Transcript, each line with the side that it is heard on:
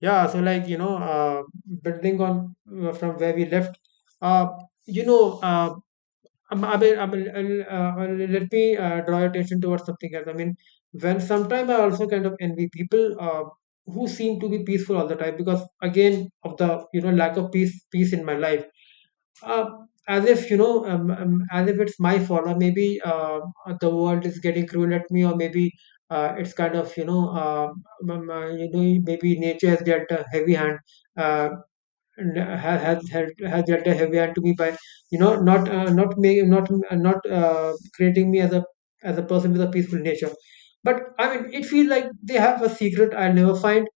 left: Yeah, so like, building on from where we left, uh, you know, uh, I mean, let me draw your attention towards something else. I mean, when sometimes I also kind of envy people who seem to be peaceful all the time, because again of the, lack of peace in my life, uh, as if as if it's my fault, or maybe the world is getting cruel at me, or maybe it's kind of you know maybe nature has dealt a heavy hand, uh, and has dealt a heavy hand to me by not not me not not creating me as a person with a peaceful nature. But I mean, it feels like they have a secret I'll never find.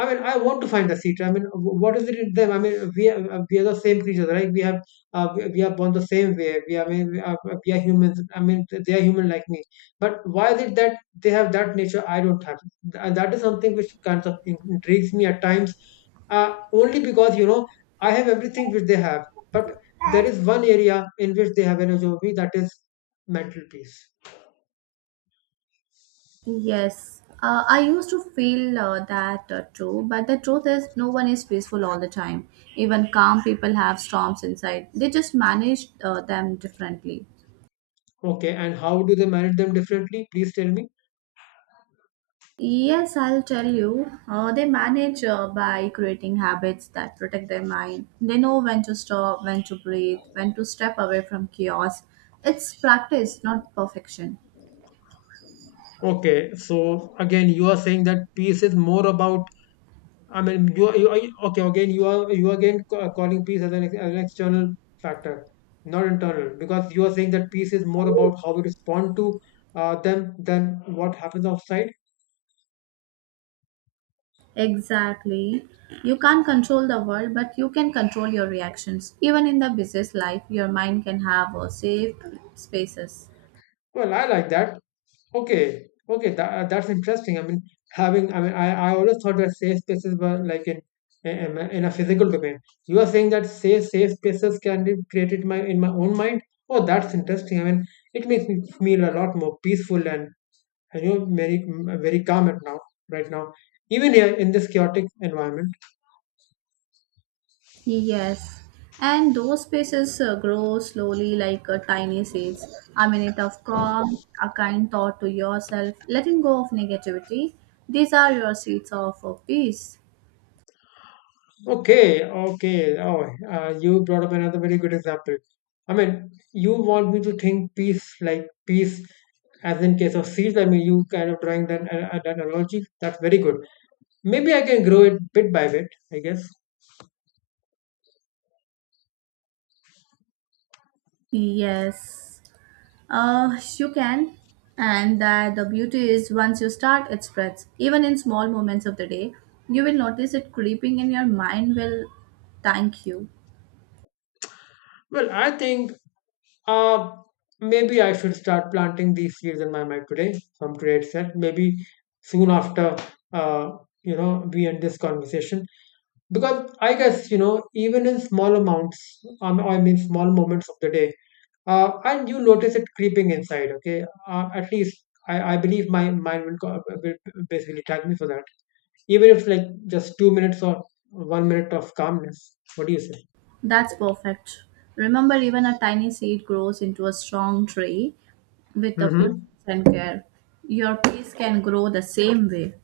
left: I mean, I want to find the secret. I mean, what is it in them? I mean, we are the same creatures, right? We have we are born the same way. I mean, we are humans. I mean, they are human like me. But why is it that they have that nature? I don't have. That is something which kind of intrigues me at times. Only because I have everything which they have, but there is one area in which they have an edge over me. That is mental peace.
right: Yes, I used to feel that too, but the truth is, no one is peaceful all the time. Even calm people have storms inside, they just manage them differently.
left: Okay, and how do they manage them differently? Please tell me.
right: Yes, I'll tell you. They manage by creating habits that protect their mind. They know when to stop, when to breathe, when to step away from chaos. It's practice, not perfection.
left: Okay, so again, you are saying that peace is more about. I mean, you are okay. Again, you are again calling peace as as an external factor, not internal, because you are saying that peace is more about how we respond to them than what happens outside.
right: Exactly. You can't control the world, but you can control your reactions. Even in the busiest life, your mind can have safe spaces.
left: Well, I like that. Okay, okay, that's interesting. I mean, I mean, I always thought that safe spaces were like in a physical domain. You are saying that safe spaces can be created my in my own mind. Oh, that's interesting. I mean, it makes me feel a lot more peaceful, and very, very calm at now right now. Even here in this chaotic environment.
right: Yes. And those spaces grow slowly like tiny seeds. A minute of calm, a kind thought to yourself, letting go of negativity. These are your seeds of peace.
left: Okay, okay. Oh, you brought up another very good example. I mean, you want me to think peace, like peace as in case of seeds. I mean, you kind of drawing that analogy. That's very good. Maybe I can grow it bit by bit, I guess.
right: Yes. You can. And that the beauty is once you start, it spreads. Even in small moments of the day, you will notice it creeping and your mind will thank you.
left: Well, I think uh, maybe I should start planting these seeds in my mind today, from today itself. Maybe soon after, uh, we end this conversation. Because I guess, even in small amounts, I mean small moments of the day, and you notice it creeping inside, okay, at least I believe my mind will basically tag me for that, even if like just 2 minutes or 1 minute of calmness, what do you say?
right: That's perfect. Remember, even a tiny seed grows into a strong tree with the patience
left: Mm-hmm.
right: and care. Your peace can grow the same way.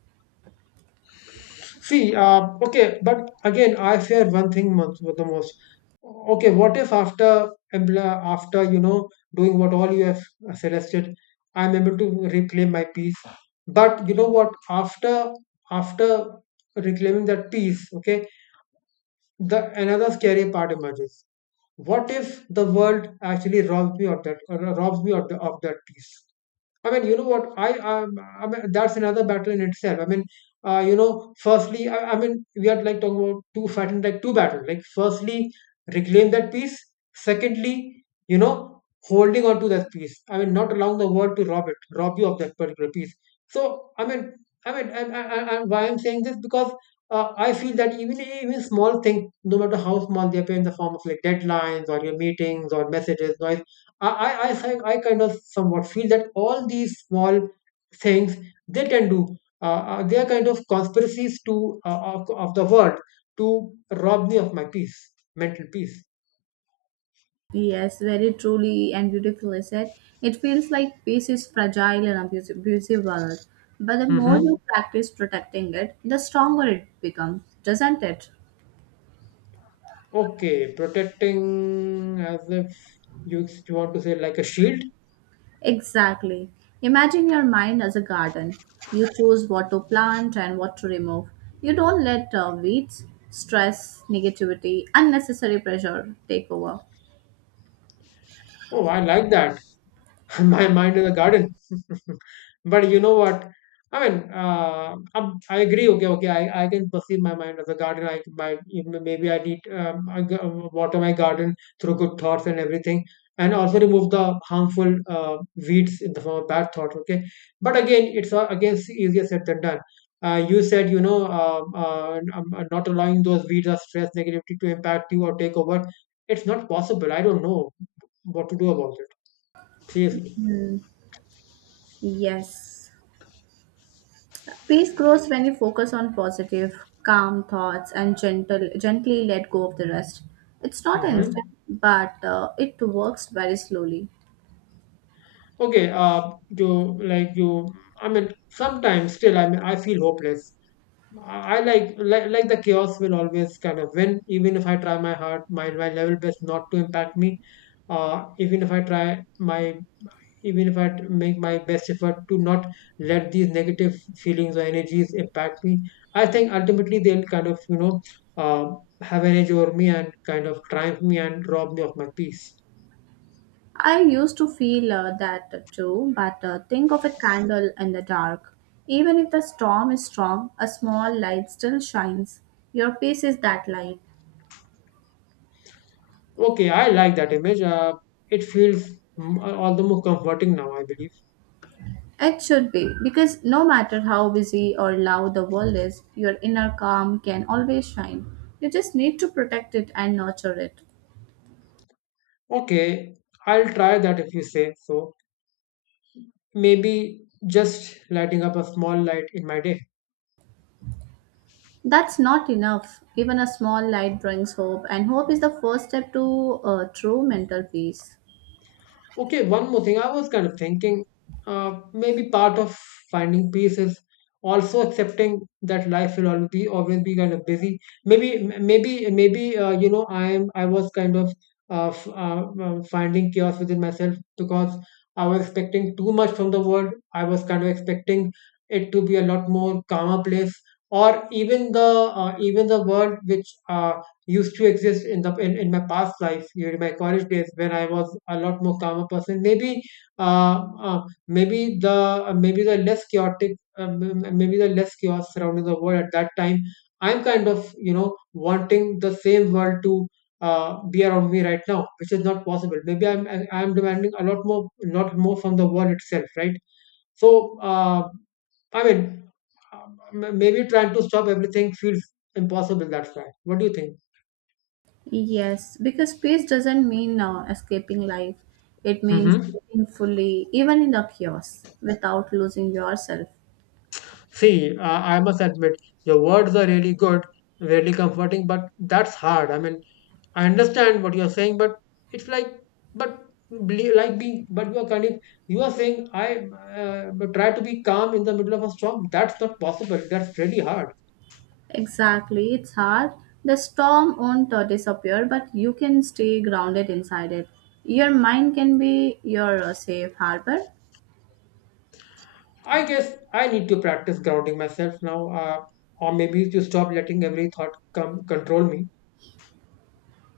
left: See, okay, but again, I fear one thing most, the most. Okay, what if after after doing what all you have suggested, I'm able to reclaim my peace. But you know what? After reclaiming that peace, okay, the another scary part emerges. What if the world actually robs me of that, robs me of, of that peace? I mean, you know what? I mean, that's another battle in itself. I mean, firstly, I mean, we are like talking about two fighting like two battles. Like, firstly, reclaim that peace. Secondly, holding on to that peace. I mean, not allowing the world to rob it, rob you of that particular peace. So, I mean. Why I'm saying this, because I feel that even small things, no matter how small they appear, in the form of like deadlines or your meetings or messages, no, I kind of somewhat feel that all these small things, they can do, they are kind of conspiracies to of the world to rob me of my peace, mental peace.
right: Yes, very truly and beautifully said. It feels like peace is fragile and abusive valor. But the more
left: Hmm.
right: you practice protecting it, the stronger it becomes, doesn't it?
left: Okay, protecting as if you want to say, like, a shield.
right: Exactly. Imagine your mind as a garden. You choose what to plant and what to remove. You don't let weeds, stress, negativity, unnecessary pressure take over.
left: Oh, I like that. My mind in the garden. But you know what? I mean, I agree. Okay, okay. I can perceive my mind as a garden. I my Maybe I need, water my garden through good thoughts and everything, and also remove the harmful weeds in the form of bad thoughts. Okay, but again, it's again easier said than done. You said, not allowing those weeds or stress negativity to impact you or take over. It's not possible. I don't know what to do about it. Seriously.
right: Hmm. Yes. Peace grows when you focus on positive, calm thoughts and gently let go of the rest. It's not instant,
left: Mm-hmm.
right: but it works very slowly.
left: Okay, you like you. I mean, sometimes still, I mean, I feel hopeless. I like the chaos will always kind of win, even if I try my hard, my level best not to impact me. Uh, even if I try my, Even if make my best effort to not let these negative feelings or energies impact me, I think ultimately they'll kind of uh, have an edge over me and kind of triumph me and rob me of my peace.
right: I used to feel that too, but think of a candle in the dark. Even if the storm is strong, a small light still shines. Your peace is that light.
left: Okay, I like that image. It feels, all the more comforting now, I believe.
right: It should be, because no matter how busy or loud the world is, your inner calm can always shine. You just need to protect it and nurture it.
left: Okay, I'll try that if you say so. Maybe just lighting up a small light in my day.
right: That's not enough. Even a small light brings hope, and hope is the first step to true mental peace.
left: Okay, one more thing. I was kind of thinking, maybe part of finding peace is also accepting that life will always be kind of busy. Maybe I was kind of finding chaos within myself, because I was expecting too much from the world. I was kind of expecting it to be a lot more calmer place, or even the world which used to exist in the in my past life during my college days when I was a lot more calmer person. Maybe uh, uh maybe the less chaotic, maybe the less chaos surrounding the world at that time. I'm kind of wanting the same world to be around me right now, which is not possible. Maybe I'm demanding a lot more from the world itself, right? So, I mean. Maybe trying to stop everything feels impossible. That's why. What do you think?
right: Yes, because peace doesn't mean escaping life, it means
left: Hmm.
right: living fully, even in the chaos, without losing yourself.
left: See, I must admit, your words are really good, really comforting, but that's hard. I mean, I understand what you're saying, but it's like, but like being, but you are kind of, you are saying, I try to be calm in the middle of a storm. That's not possible. That's really hard.
right: Exactly, it's hard. The storm won't disappear, but you can stay grounded inside it. Your mind can be your safe harbor.
left: I guess I need to practice grounding myself now, or maybe to stop letting every thought come control me.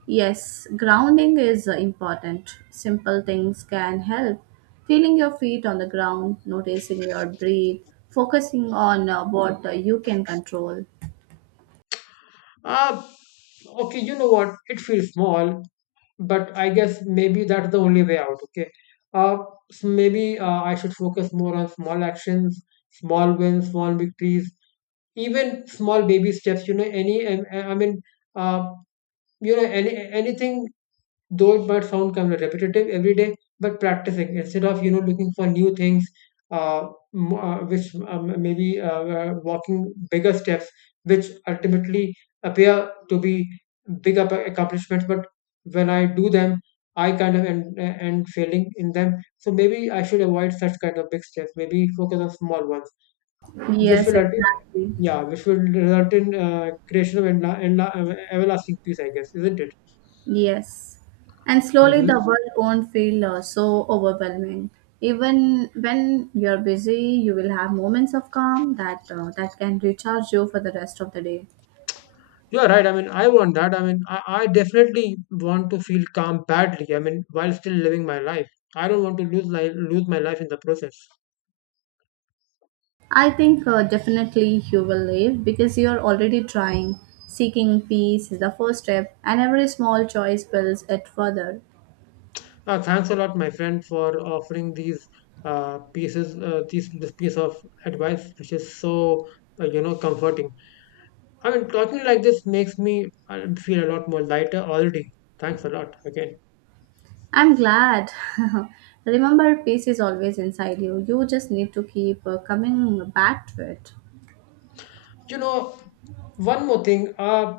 right: Yes, grounding is important. Simple things can help. Feeling your feet on the ground, noticing your breath, focusing on what you can control.
left: Uh, Okay, you know what? It feels small, but I guess maybe that's the only way out. Okay, uh, so maybe I should focus more on small actions, small wins, small victories, even small baby steps. You know, I mean, uh, anything, though it might sound kind of repetitive every day, but practicing instead of looking for new things, uh, which, maybe walking bigger steps, which ultimately appear to be accomplishments, but when I do them I kind of end failing in them, so maybe I should avoid such kind of big steps, maybe focus on small ones, which
right: Yes,
left: will ulti-
right: exactly.
left: yeah, which will result in creation of everlasting peace, I guess, isn't it?
right: Yes. And slowly the
left: Hmm.
right: world won't feel so overwhelming. Even when you're busy, you will have moments of calm that that can recharge you for the rest of the day.
left: You are right. I mean, I want that. I mean, I definitely want to feel calm badly. I mean, while still living my life, I don't want to lose life, lose my life in the process.
right: I think definitely you will live because you are already trying. Seeking peace is the first step, and every small choice builds it further.
left: Thanks a lot, my friend, for offering these pieces, these this piece of advice, which is so comforting. I mean, talking like this makes me feel a lot more lighter already. Thanks a lot again.
right: I'm glad. Remember, peace is always inside you. You just need to keep coming back to it.
left: you know One more thing. uh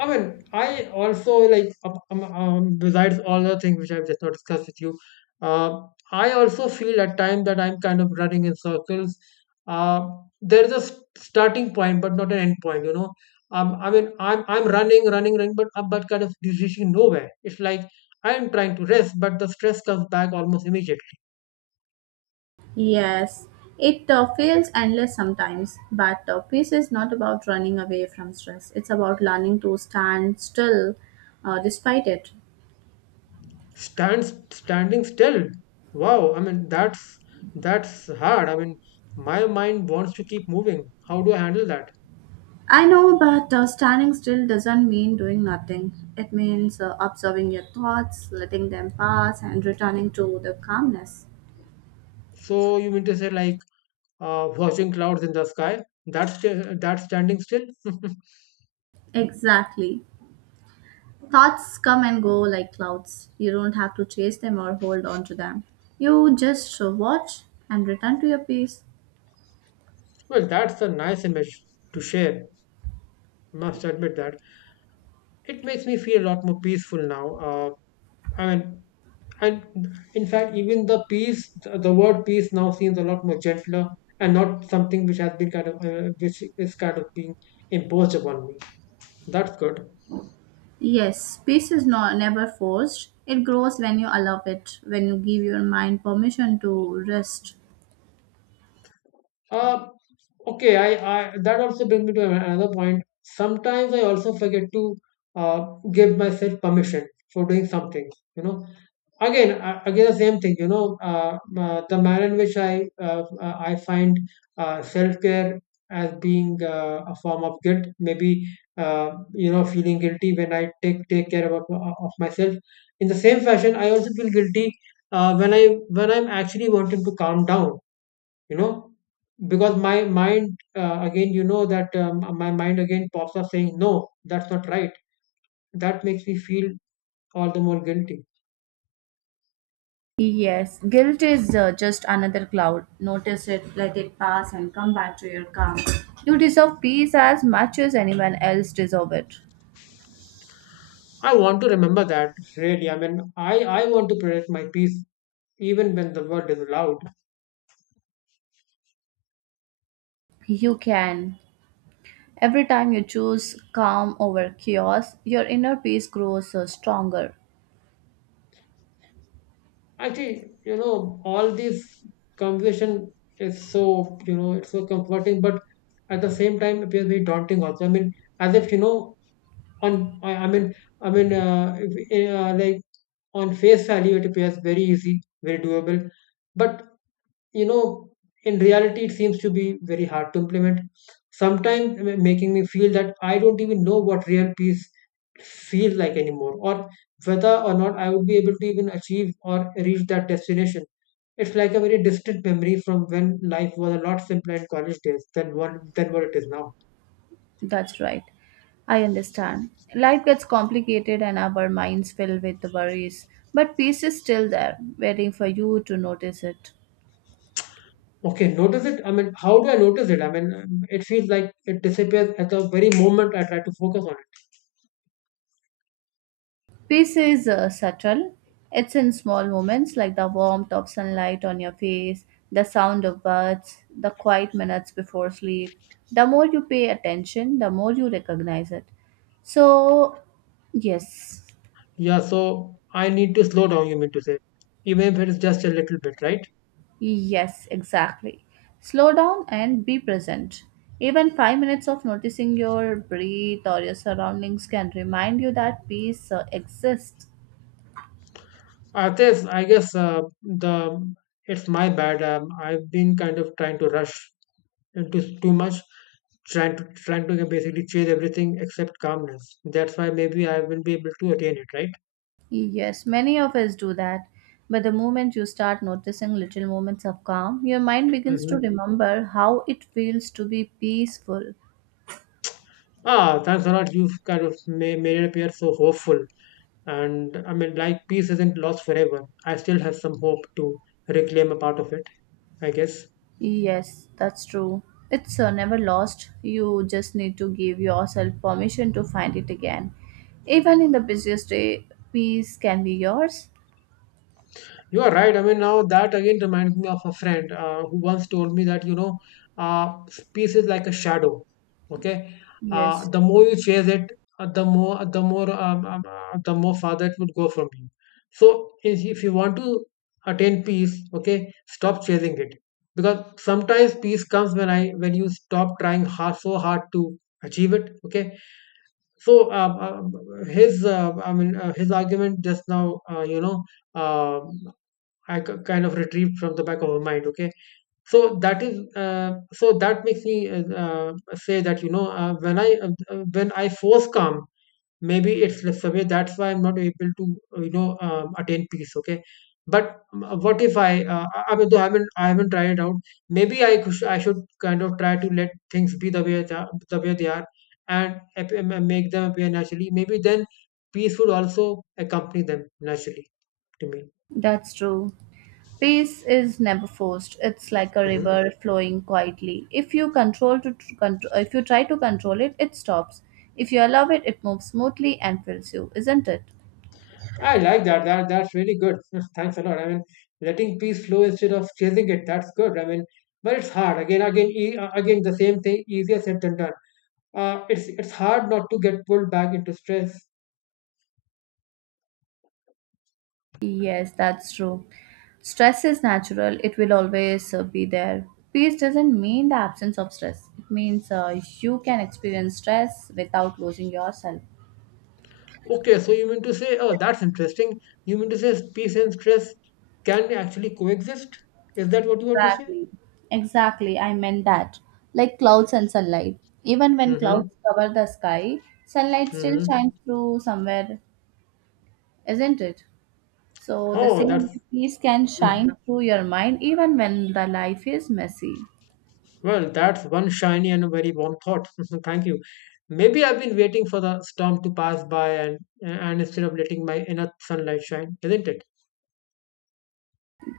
left: i mean I also like besides all the things which I've just not discussed with you uh, I also feel at times that I'm kind of running in circles. uh, there's a starting point but not an end point. I mean I'm running but kind of reaching nowhere. It's like I'm trying to rest but the stress comes back almost immediately.
right: Yes, it feels endless sometimes, but peace is not about running away from stress. It's about learning to stand still despite it.
left: Stands Standing still. Wow, I mean that's hard. I mean, my mind wants to keep moving. How do I handle that?
right: I know, but standing still doesn't mean doing nothing. It means observing your thoughts, letting them pass, and returning to the calmness.
left: So you mean to say, like, watching clouds in the sky, that's that's standing still.
right: Exactly. Thoughts come and go like clouds. You don't have to chase them or hold on to them. You just watch and return to your peace.
left: Well, that's a nice image to share. Must admit that it makes me feel a lot more peaceful now. I mean, and in fact, even the peace, the word peace now seems a lot more gentler and not something which has been kind of, which is kind of being imposed upon me. That's good.
right: Yes, peace is not never forced. It grows when you allow it, when you give your mind permission to rest.
left: Uh, okay, I that also brings me to another point. Sometimes I also forget to uh, give myself permission for doing something. You know, again, again the same thing. You know, the manner in which I I find self care as being a form of guilt. Maybe you know, feeling guilty when I take care of myself. In the same fashion, I also feel guilty when I when I'm actually wanting to calm down, you know, because my mind, again, you know that my mind again pops up saying no, that's not right. That makes me feel all the more guilty.
right: Yes, guilt is just another cloud. Notice it, let it pass, and come back to your calm. You deserve peace as much as anyone else deserves it.
left: I want to remember that. Really, I mean, I want to protect my peace even when the word is loud.
right: You can. Every time you choose calm over chaos, your inner peace grows stronger.
left: Actually, you know, all this conversation is so, you know, it's so comforting but at the same time appears very daunting also. I mean, as if you know, on I mean, I mean if, like on face value it appears very easy, very doable, but you know, in reality it seems to be very hard to implement, sometimes making me feel that I don't even know what real peace feels like anymore, or whether or not I would be able to even achieve or reach that destination. It's like a very distant memory from when life was a lot simpler in college days than what it is now.
right: That's right. I understand. Life gets complicated and our minds fill with worries, but peace is still there, waiting for you to notice it.
left: Okay, notice it. I mean, how do I notice it? I mean, it feels like it disappears at the very moment I try to focus on it.
right: Peace is subtle. It's in small moments like the warmth of sunlight on your face, the sound of birds, the quiet minutes before sleep. The more you pay attention, the more you recognize it. So, yes,
left: Yeah, so I need to slow down, you mean to say, even if it's just a little bit, right?
right: yes, exactly. Slow down and be present. Even 5 minutes of noticing your breath or your surroundings can remind you that peace exists.
left: Artes, I guess the it's my bad. I've been kind of trying to rush into too much, trying to basically chase everything except calmness. That's why maybe I won't be able to attain it, right?
right: Yes, many of us do that. But the moment you start noticing little moments of calm, your mind begins
left: Hmm.
right: to remember how it feels to be peaceful.
left: Ah, thanks a lot. You've kind of made it appear so hopeful. And I mean, like peace isn't lost forever. I still have some hope to reclaim a part of it, I guess.
right: Yes, that's true. It's never lost. You just need to give yourself permission to find it again. Even in the busiest day, peace can be yours.
left: You are right. I mean, now that again reminds me of a friend who once told me that, you know, uh, peace is like a shadow. Okay.
right: Yes.
left: The more you chase it, the more, the more farther it would go from you. So if you want to attain peace, okay, stop chasing it. Because sometimes peace comes when when you stop trying hard, so hard to achieve it. Okay. So I mean, his argument just now, uh, I kind of retrieved from the back of my mind. Okay, so that is so that makes me say that you know when I when I force calm, maybe it's the survey. That's why I'm not able to you know attain peace. Okay, but what if I mean though I haven't tried it out. Maybe I should kind of try to let things be the way they are, and make them appear naturally. Maybe then peace would also accompany them naturally to
right: That's true. Peace is never forced. It's like a
left: me.
right: river flowing quietly. If you control to tr- contr- if you try to control it, it stops. If you allow it, it moves smoothly and fills you, isn't it?
left: I like that. That's really good. Thanks a lot. I mean, letting peace flow instead of chasing it. That's good. I mean, but it's hard. Again, again, the same thing. Easier said than done. It's hard not to get pulled back into stress.
right: Yes, that's true. Stress is natural. It will always be there. Peace doesn't mean the absence of stress. It means you can experience stress without losing yourself.
left: Okay, so you mean to say, oh, that's interesting. You mean to say peace and stress can actually coexist? Is that what you want to say?
right: Exactly. Exactly. I meant that. Like clouds and sunlight. Even when
left: Mm-hmm.
right: clouds cover the sky, sunlight still
left: Mm-hmm.
right: shines through somewhere, isn't it? So the
left: Oh,
right: same
left: that's,
right: way peace can
left: hmm.
right: shine through your mind even when the life is messy.
left: Well, that's one shiny and very warm thought. Thank you. Maybe I've been waiting for the storm to pass by, and instead of letting my inner sunlight shine, isn't it?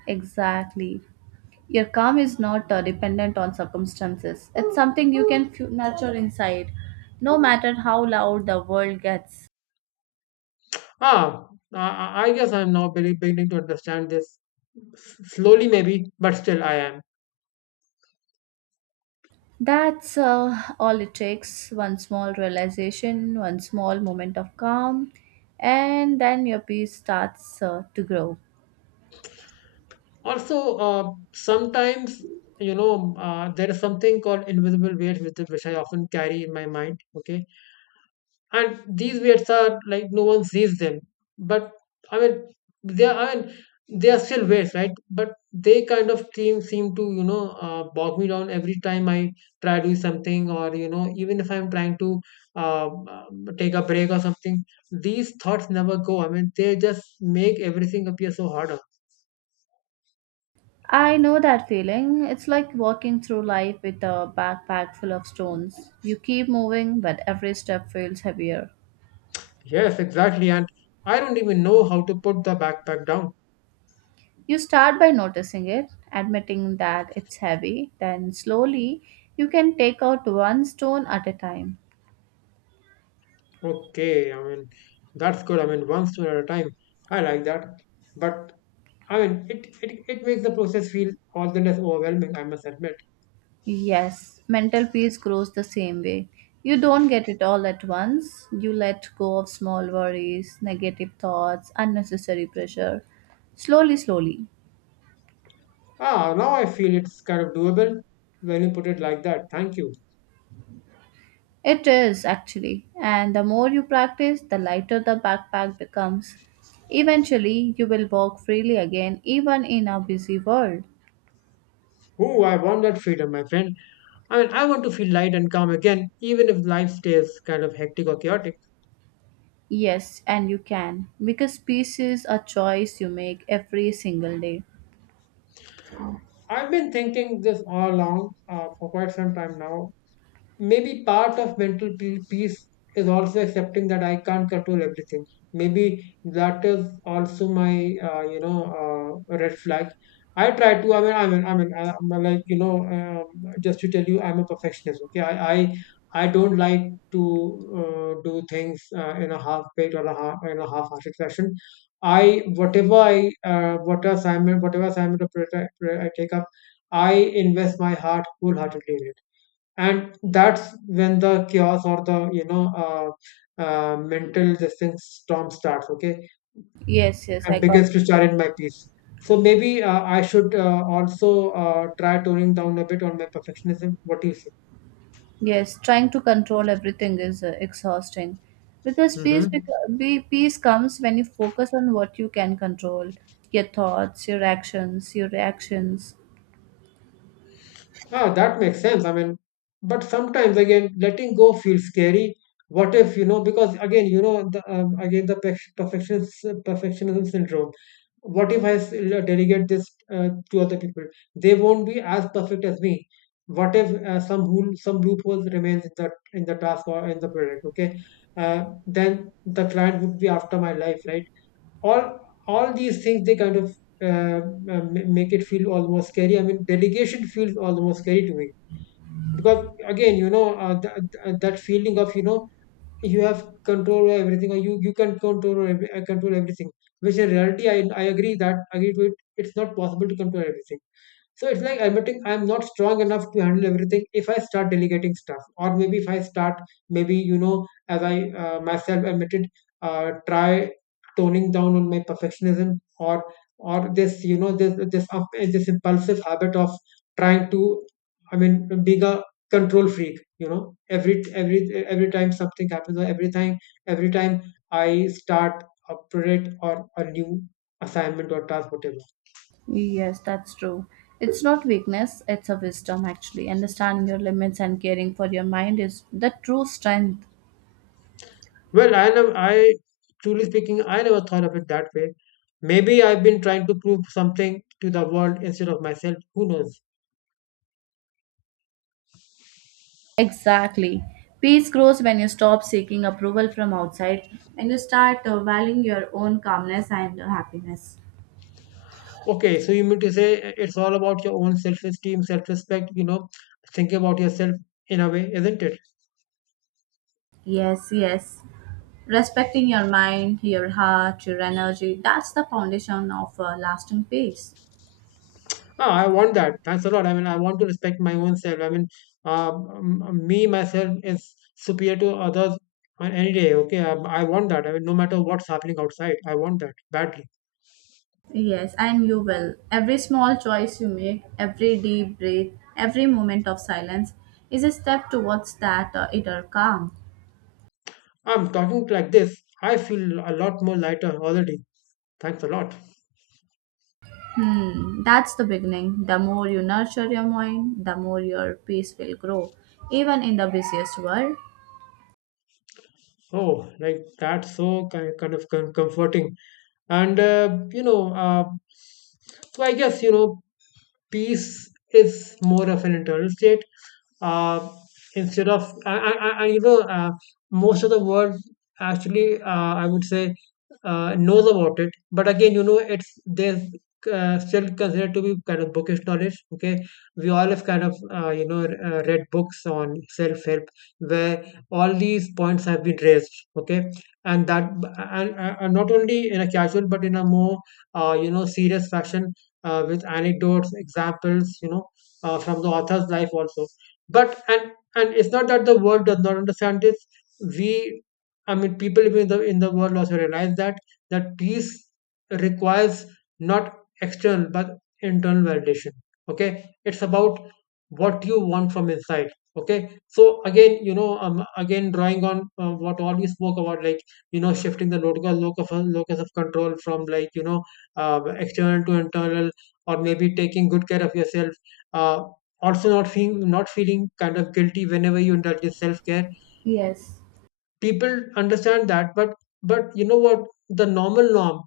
right: Exactly. Your calm is not dependent on circumstances. It's something you can nurture inside, no matter how loud the world gets.
left: Ah, I guess I'm now beginning to understand this. Slowly, maybe, but still, I am.
right: That's all it takes one small realization, one small moment of calm, and then your peace starts to grow.
left: Also, uh, sometimes, you know, there is something called invisible weight, which I often carry in my mind. Okay, and these weights are like, no one sees them, but I mean they are, I mean they are still weights, right? But they kind of seem to, you know, bog me down every time I try to do something, or you know, even if I'm trying to take a break or something, these thoughts never go. I mean, they just make everything appear so harder.
right: I know that feeling. It's like walking through life with a backpack full of stones. You keep moving, but every step feels heavier.
left: Yes, exactly, and I don't even know how to put the backpack down.
right: You start by noticing it, admitting that it's heavy, then slowly you can take out one stone at a time.
left: Okay, I mean, that's good. I mean, one story at a time. I like that. But I mean, it makes the process feel all the less overwhelming, I must admit.
right: Yes, mental peace grows the same way. You don't get it all at once. You let go of small worries, negative thoughts, unnecessary pressure. Slowly, slowly.
left: Ah, now I feel it's kind of doable when you put it like that. Thank you.
right: It is actually. And the more you practice, the lighter the backpack becomes. Eventually, you will walk freely again, even in a busy world.
left: Oh, I want that freedom, my friend. I mean, I want to feel light and calm again, even if life stays kind of hectic or chaotic.
right: Yes, and you can. Because peace is a choice you make every single day.
left: I've been thinking this all along for quite some time now. Maybe part of mental peace is also accepting that I can't control everything. Maybe that is also my you know red flag. I try to. I mean, I'm like, you know, just to tell you, I'm a perfectionist. Okay, I don't like to do things in a half baked or a half in a half-hearted fashion. I, whatever whatever assignment or project I take up, I invest my heart wholeheartedly in it, and that's when the chaos or the, you know, mental this thing storm starts, okay,
right: Yes, yes,
left: and
right: I got
left: begins to char in my peace. So maybe I should also try toning down a bit on my perfectionism. What do you say?
right: Yes, trying to control everything is exhausting because
left: Hmm.
right: peace comes when you focus on what you can control, your thoughts, your actions, your reactions.
left: Ah, that makes sense. I mean, but sometimes again, letting go feels scary. What if you know? Because again, you know, again the perfectionism syndrome. What if I delegate this to other people? They won't be as perfect as me. What if some some loopholes remains in the task or in the product? Okay, then the client would be after my life, right? all all these things, they kind of uh, uh, make it feel almost scary. I mean, delegation feels almost scary to me, because again, you know, that feeling of, you know, you have control over everything, or you can control control everything, which in reality, I agree that agree to it, it's not possible to control everything. So it's like admitting I'm not strong enough to handle everything if I start delegating stuff, or maybe if I start, maybe, you know, as I myself admitted, try toning down on my perfectionism, or this, you know, this impulsive habit of trying to, I mean, being a control freak. You know, every time something happens, or every time I start a project or a new assignment or task, whatever.
right: Yes, that's true. It's not weakness, it's a wisdom actually. Understanding your limits and caring for your mind is the true strength.
left: Well, I truly speaking, I never thought of it that way. Maybe I've been trying to prove something to the world instead of myself. Who knows?
right: Exactly. Peace grows when you stop seeking approval from outside and you start valuing your own calmness and happiness.
left: Okay, so you mean to say it's all about your own self esteem, self respect, you know, thinking about yourself in a way, isn't it?
right: Yes. Respecting your mind, your heart, your energy, that's the foundation of lasting peace.
left: Ah, I want that. Thanks a lot. I mean, I want to respect my own self. I mean, me, myself is superior to others on any day. Okay, I want that. I mean, no matter what's happening outside, I want that badly.
right: Yes, and you will. Every small choice you make, every deep breath, every moment of silence is a step towards that inner calm.
left: I'm talking like this. I feel a lot more lighter already. Thanks a lot.
right: Hmm, that's the beginning. The more you nurture your mind, the more your peace will grow, even in the busiest world.
left: Oh, like that's so kind of comforting. And uh, you know, uh, so I guess peace is more of an internal state. Uh, instead of, I, you know, Most of the world actually, uh, I would say, knows about it. But again, you know, it's there's still considered to be kind of bookish knowledge. Okay, we all have kind of read books on self help where all these points have been raised. Okay, and that and not only in a casual but in a more serious fashion with anecdotes, examples, from the author's life also. But and it's not that the world does not understand this. We, I mean, people in the world also realize that peace requires not external but internal validation. Okay, it's about what you want from inside. Okay, so again, again drawing on what all we spoke about, like you know, shifting the locus of control from like external to internal, or maybe taking good care of yourself, uh, also not feeling kind of guilty whenever you indulge in self-care.
right: Yes,
left: People understand that, but you know what, the norm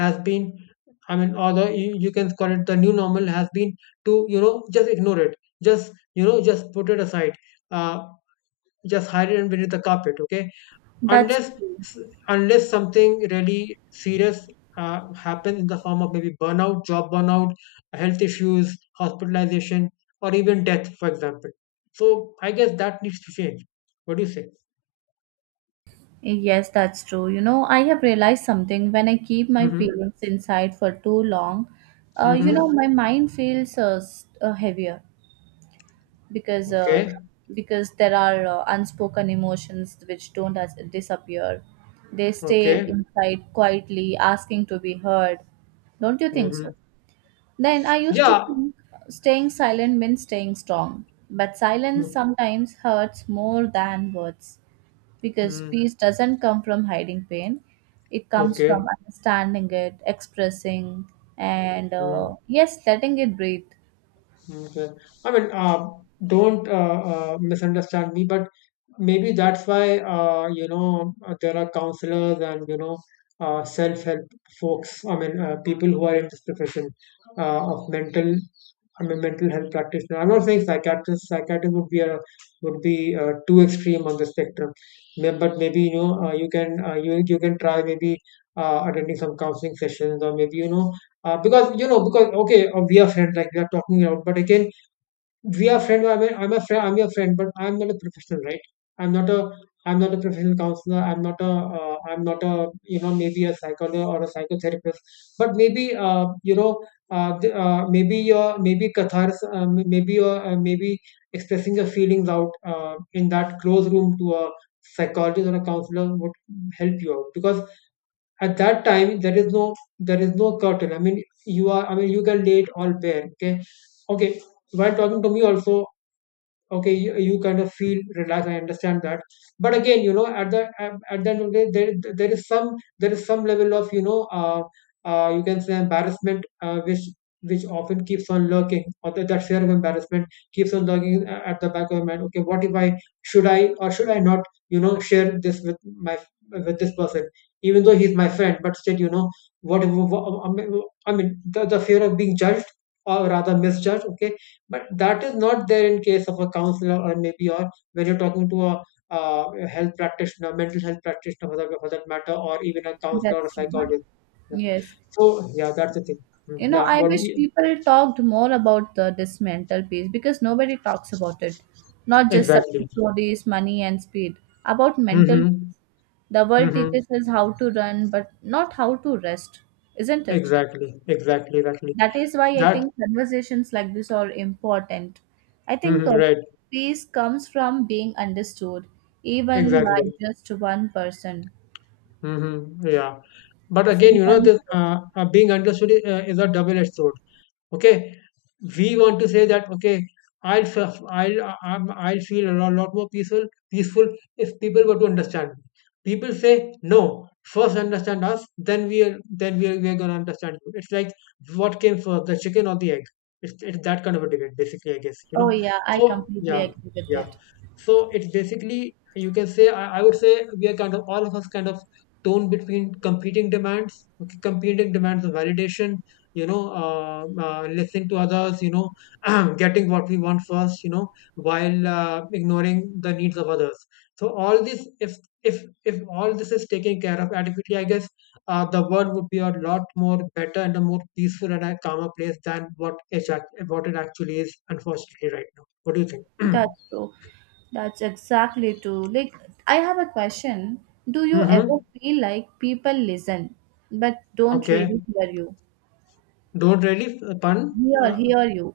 left: has been, I mean, or the you can call it the new normal, has been to you know just ignore it, just you know just put it aside, uh, just hide it beneath the carpet. Okay,
right: that's
left: unless, unless something really serious happens in the form of maybe burnout, job burnout, health issues, hospitalization, or even death, for example. So I guess that needs to change. What do you say?
right: yes, that's true. You know, I have realized something when I keep my
left: Mm-hmm.
right: feelings inside for too long. You know,
left: Mm-hmm.
right: my mind feels heavier because uh,
left: Okay.
right: because there are unspoken emotions which don't as- disappear. They stay
left: Okay.
right: inside quietly, asking to be heard. Don't you think so?
left: Mm-hmm.
right: Then I used to
left: Yeah.
right: think staying silent means staying strong, but silence sometimes hurts more than words because
left: Mm-hmm.
right: peace doesn't come from hiding pain, it comes
left: Okay.
right: from understanding it, expressing, and
left: Mm-hmm.
right: yes, letting it breathe.
left: Okay. I mean, don't misunderstand me, but maybe that's why there are counselors and you know self-help folks. I mean, people who are in this profession of mental. I mean, mental health practitioner. I'm not saying psychiatrist. Psychiatrist would be too extreme on the spectrum. But maybe you know you can you can try maybe attending some counseling sessions, or maybe you know because you know because okay we are friends, like we are talking out, but again we are friend. I'm a friend. I'm your friend, but I'm not a professional, right? I'm not a I'm not a professional counselor. I'm not a you know maybe a psychologist or a psychotherapist, but maybe maybe your maybe catharsis, maybe expressing your feelings out in that closed room to a psychologist or a counselor would help you out, because at that time there is no, there is no curtain. I mean you are, I mean you can lay it all bare. Okay, okay, while talking to me also, okay, you kind of feel relaxed, I understand that, but again you know at the end of the day, there is some, there is some level of you know you can say embarrassment, which often keeps on lurking, or that fear of embarrassment keeps on lurking at the back of my mind. Okay, what if I, should I or should I not, you know, share this with my, with this person? Even though he's my friend, but still you know, what if- wha- I mean the fear of being judged or rather misjudged. Okay, but that is not there in case of a counselor, or maybe, or when you're talking to a health practitioner, mental health practitioner, for that matter, or even a counselor or a
right: That's true.
left: psychologist. Yeah.
right: Yes,
left: So yeah, that's the thing. Mm.
right: you know,
left: Yeah,
right: I wish people talked more about this mental peace because nobody talks about it, not just
left: exactly?
right: success stories, money and speed about mental
left: Mm-hmm.
right: peace. The world
left: Mm-hmm.
right: teaches us how to run but not how to rest, isn't it?
left: Exactly. Exactly. Exactly.
right: That is why I
left: That.
right: think conversations like this are important. I think
left: Mm-hmm, right.
right: peace comes from being understood, even by
left: Exactly.
right: just one person.
left: Mm-hmm. Yeah. But again, you know,
right: Sometimes,
left: this being understood is a double-edged sword. Okay, we want to say that okay, I'll I will I'll I'm, I'll feel a lot more peaceful if people were to understand me. People say no. First understand us, then we are gonna understand you. It's like, what came first, the chicken or the egg? It's that kind of a debate, basically, I guess. You
right: oh
left: know.
right: yeah, I
left: So
right: completely
left: yeah,
right: agree with
left: yeah.
right: it.
left: So it's basically, you can say I would say we are kind of, all of us kind of torn between competing demands, okay, competing demands of validation, you know, listening to others, you know, getting what we want first, you know, while ignoring the needs of others. So all this, if if all this is taken care of adequately, I guess the world would be a lot more better and a more peaceful and a calmer place than what it actually is unfortunately right now. What do you think?
right: That's true. That's exactly true. Like, I have a question. Do you ever
left: Mm-hmm.
right: feel like people listen but don't
left: Okay,
right: really hear you?
left: don't really pun, uh,
right: Hear you.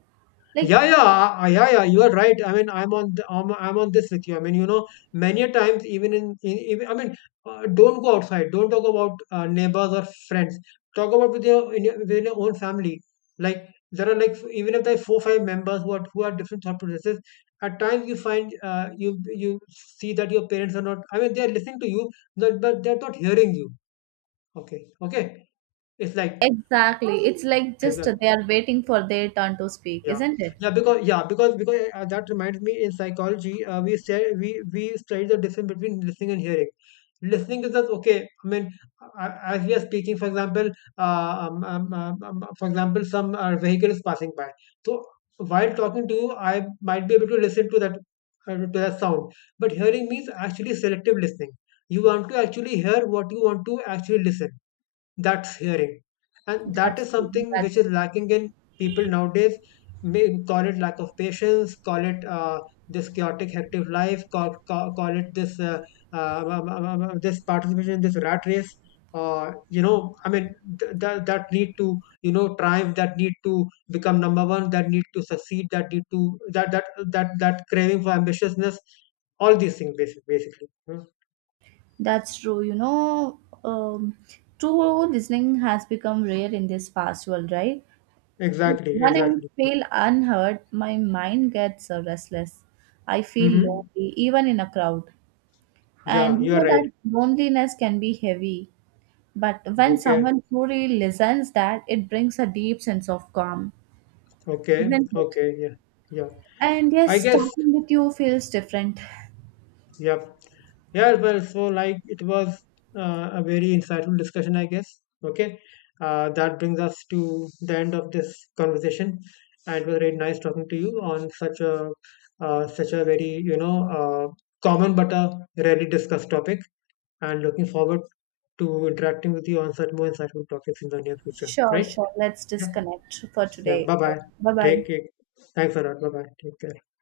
right: Like,
left: yeah, yeah, yeah. You are right. I mean, I'm on this with you. I mean, you know, many a times, even I mean, don't go outside. Don't talk about neighbors or friends. Talk about with your, in your, within your own family. Like there are like even if there are four five members who are different thought processes. At times you find you see that your parents are not, I mean, they are listening to you, but they're not hearing you. Okay, okay. It's like,
right: exactly. It's like just they are waiting for their turn to speak,
left: yeah,
right: isn't it?
left: yeah, because that reminds me in psychology, we say we study the difference between listening and hearing. Listening is just okay. I mean, as we are speaking, for example, some vehicle is passing by. So while talking to you, I might be able to listen to that, to that sound. But hearing means actually selective listening. You want to actually hear what you want to actually listen. That's hearing, and that
right: That's
left: is
right: true.
left: something which
right: That's
left: is
right: true.
left: lacking in people nowadays. May call it lack of patience, call it this chaotic hectic life, call it this this participation in this rat race, you know, I mean, that that need to you know triumph, that need to become number one, that need to succeed, that need to that craving for ambitiousness. All these things, basically. Hmm.
right: That's true. You know, um, true listening has become rare in this fast world, right?
left: Exactly,
right: When I
left: exactly.
right: feel unheard, my mind gets restless. I feel
left: Hmm.
right: lonely, even in a crowd.
left: Yeah,
right: And you
left: you are
right: know
left: right.
right: that loneliness can be heavy. But when
left: Okay,
right: someone truly listens, that it brings a deep sense of calm,
left: okay,
right: isn't it?
left: okay, yeah, yeah.
right: And
left: I
right: yes,
left: guess,
right: talking with you feels different.
left: yeah, yeah. Well, so like it was a very insightful discussion, I guess. Okay, that brings us to the end of this conversation, and it was really nice talking to you on such a, such a very you know common but a rarely discussed topic. And looking forward to interacting with you on such more insightful topics in the near future.
right: Sure,
left: Right?
right: sure. Let's
left: Yeah.
right: disconnect for
left: Yeah.
right: today.
left: Bye bye.
right: Bye bye.
left: Take care. Thanks a lot. Bye bye. Take care.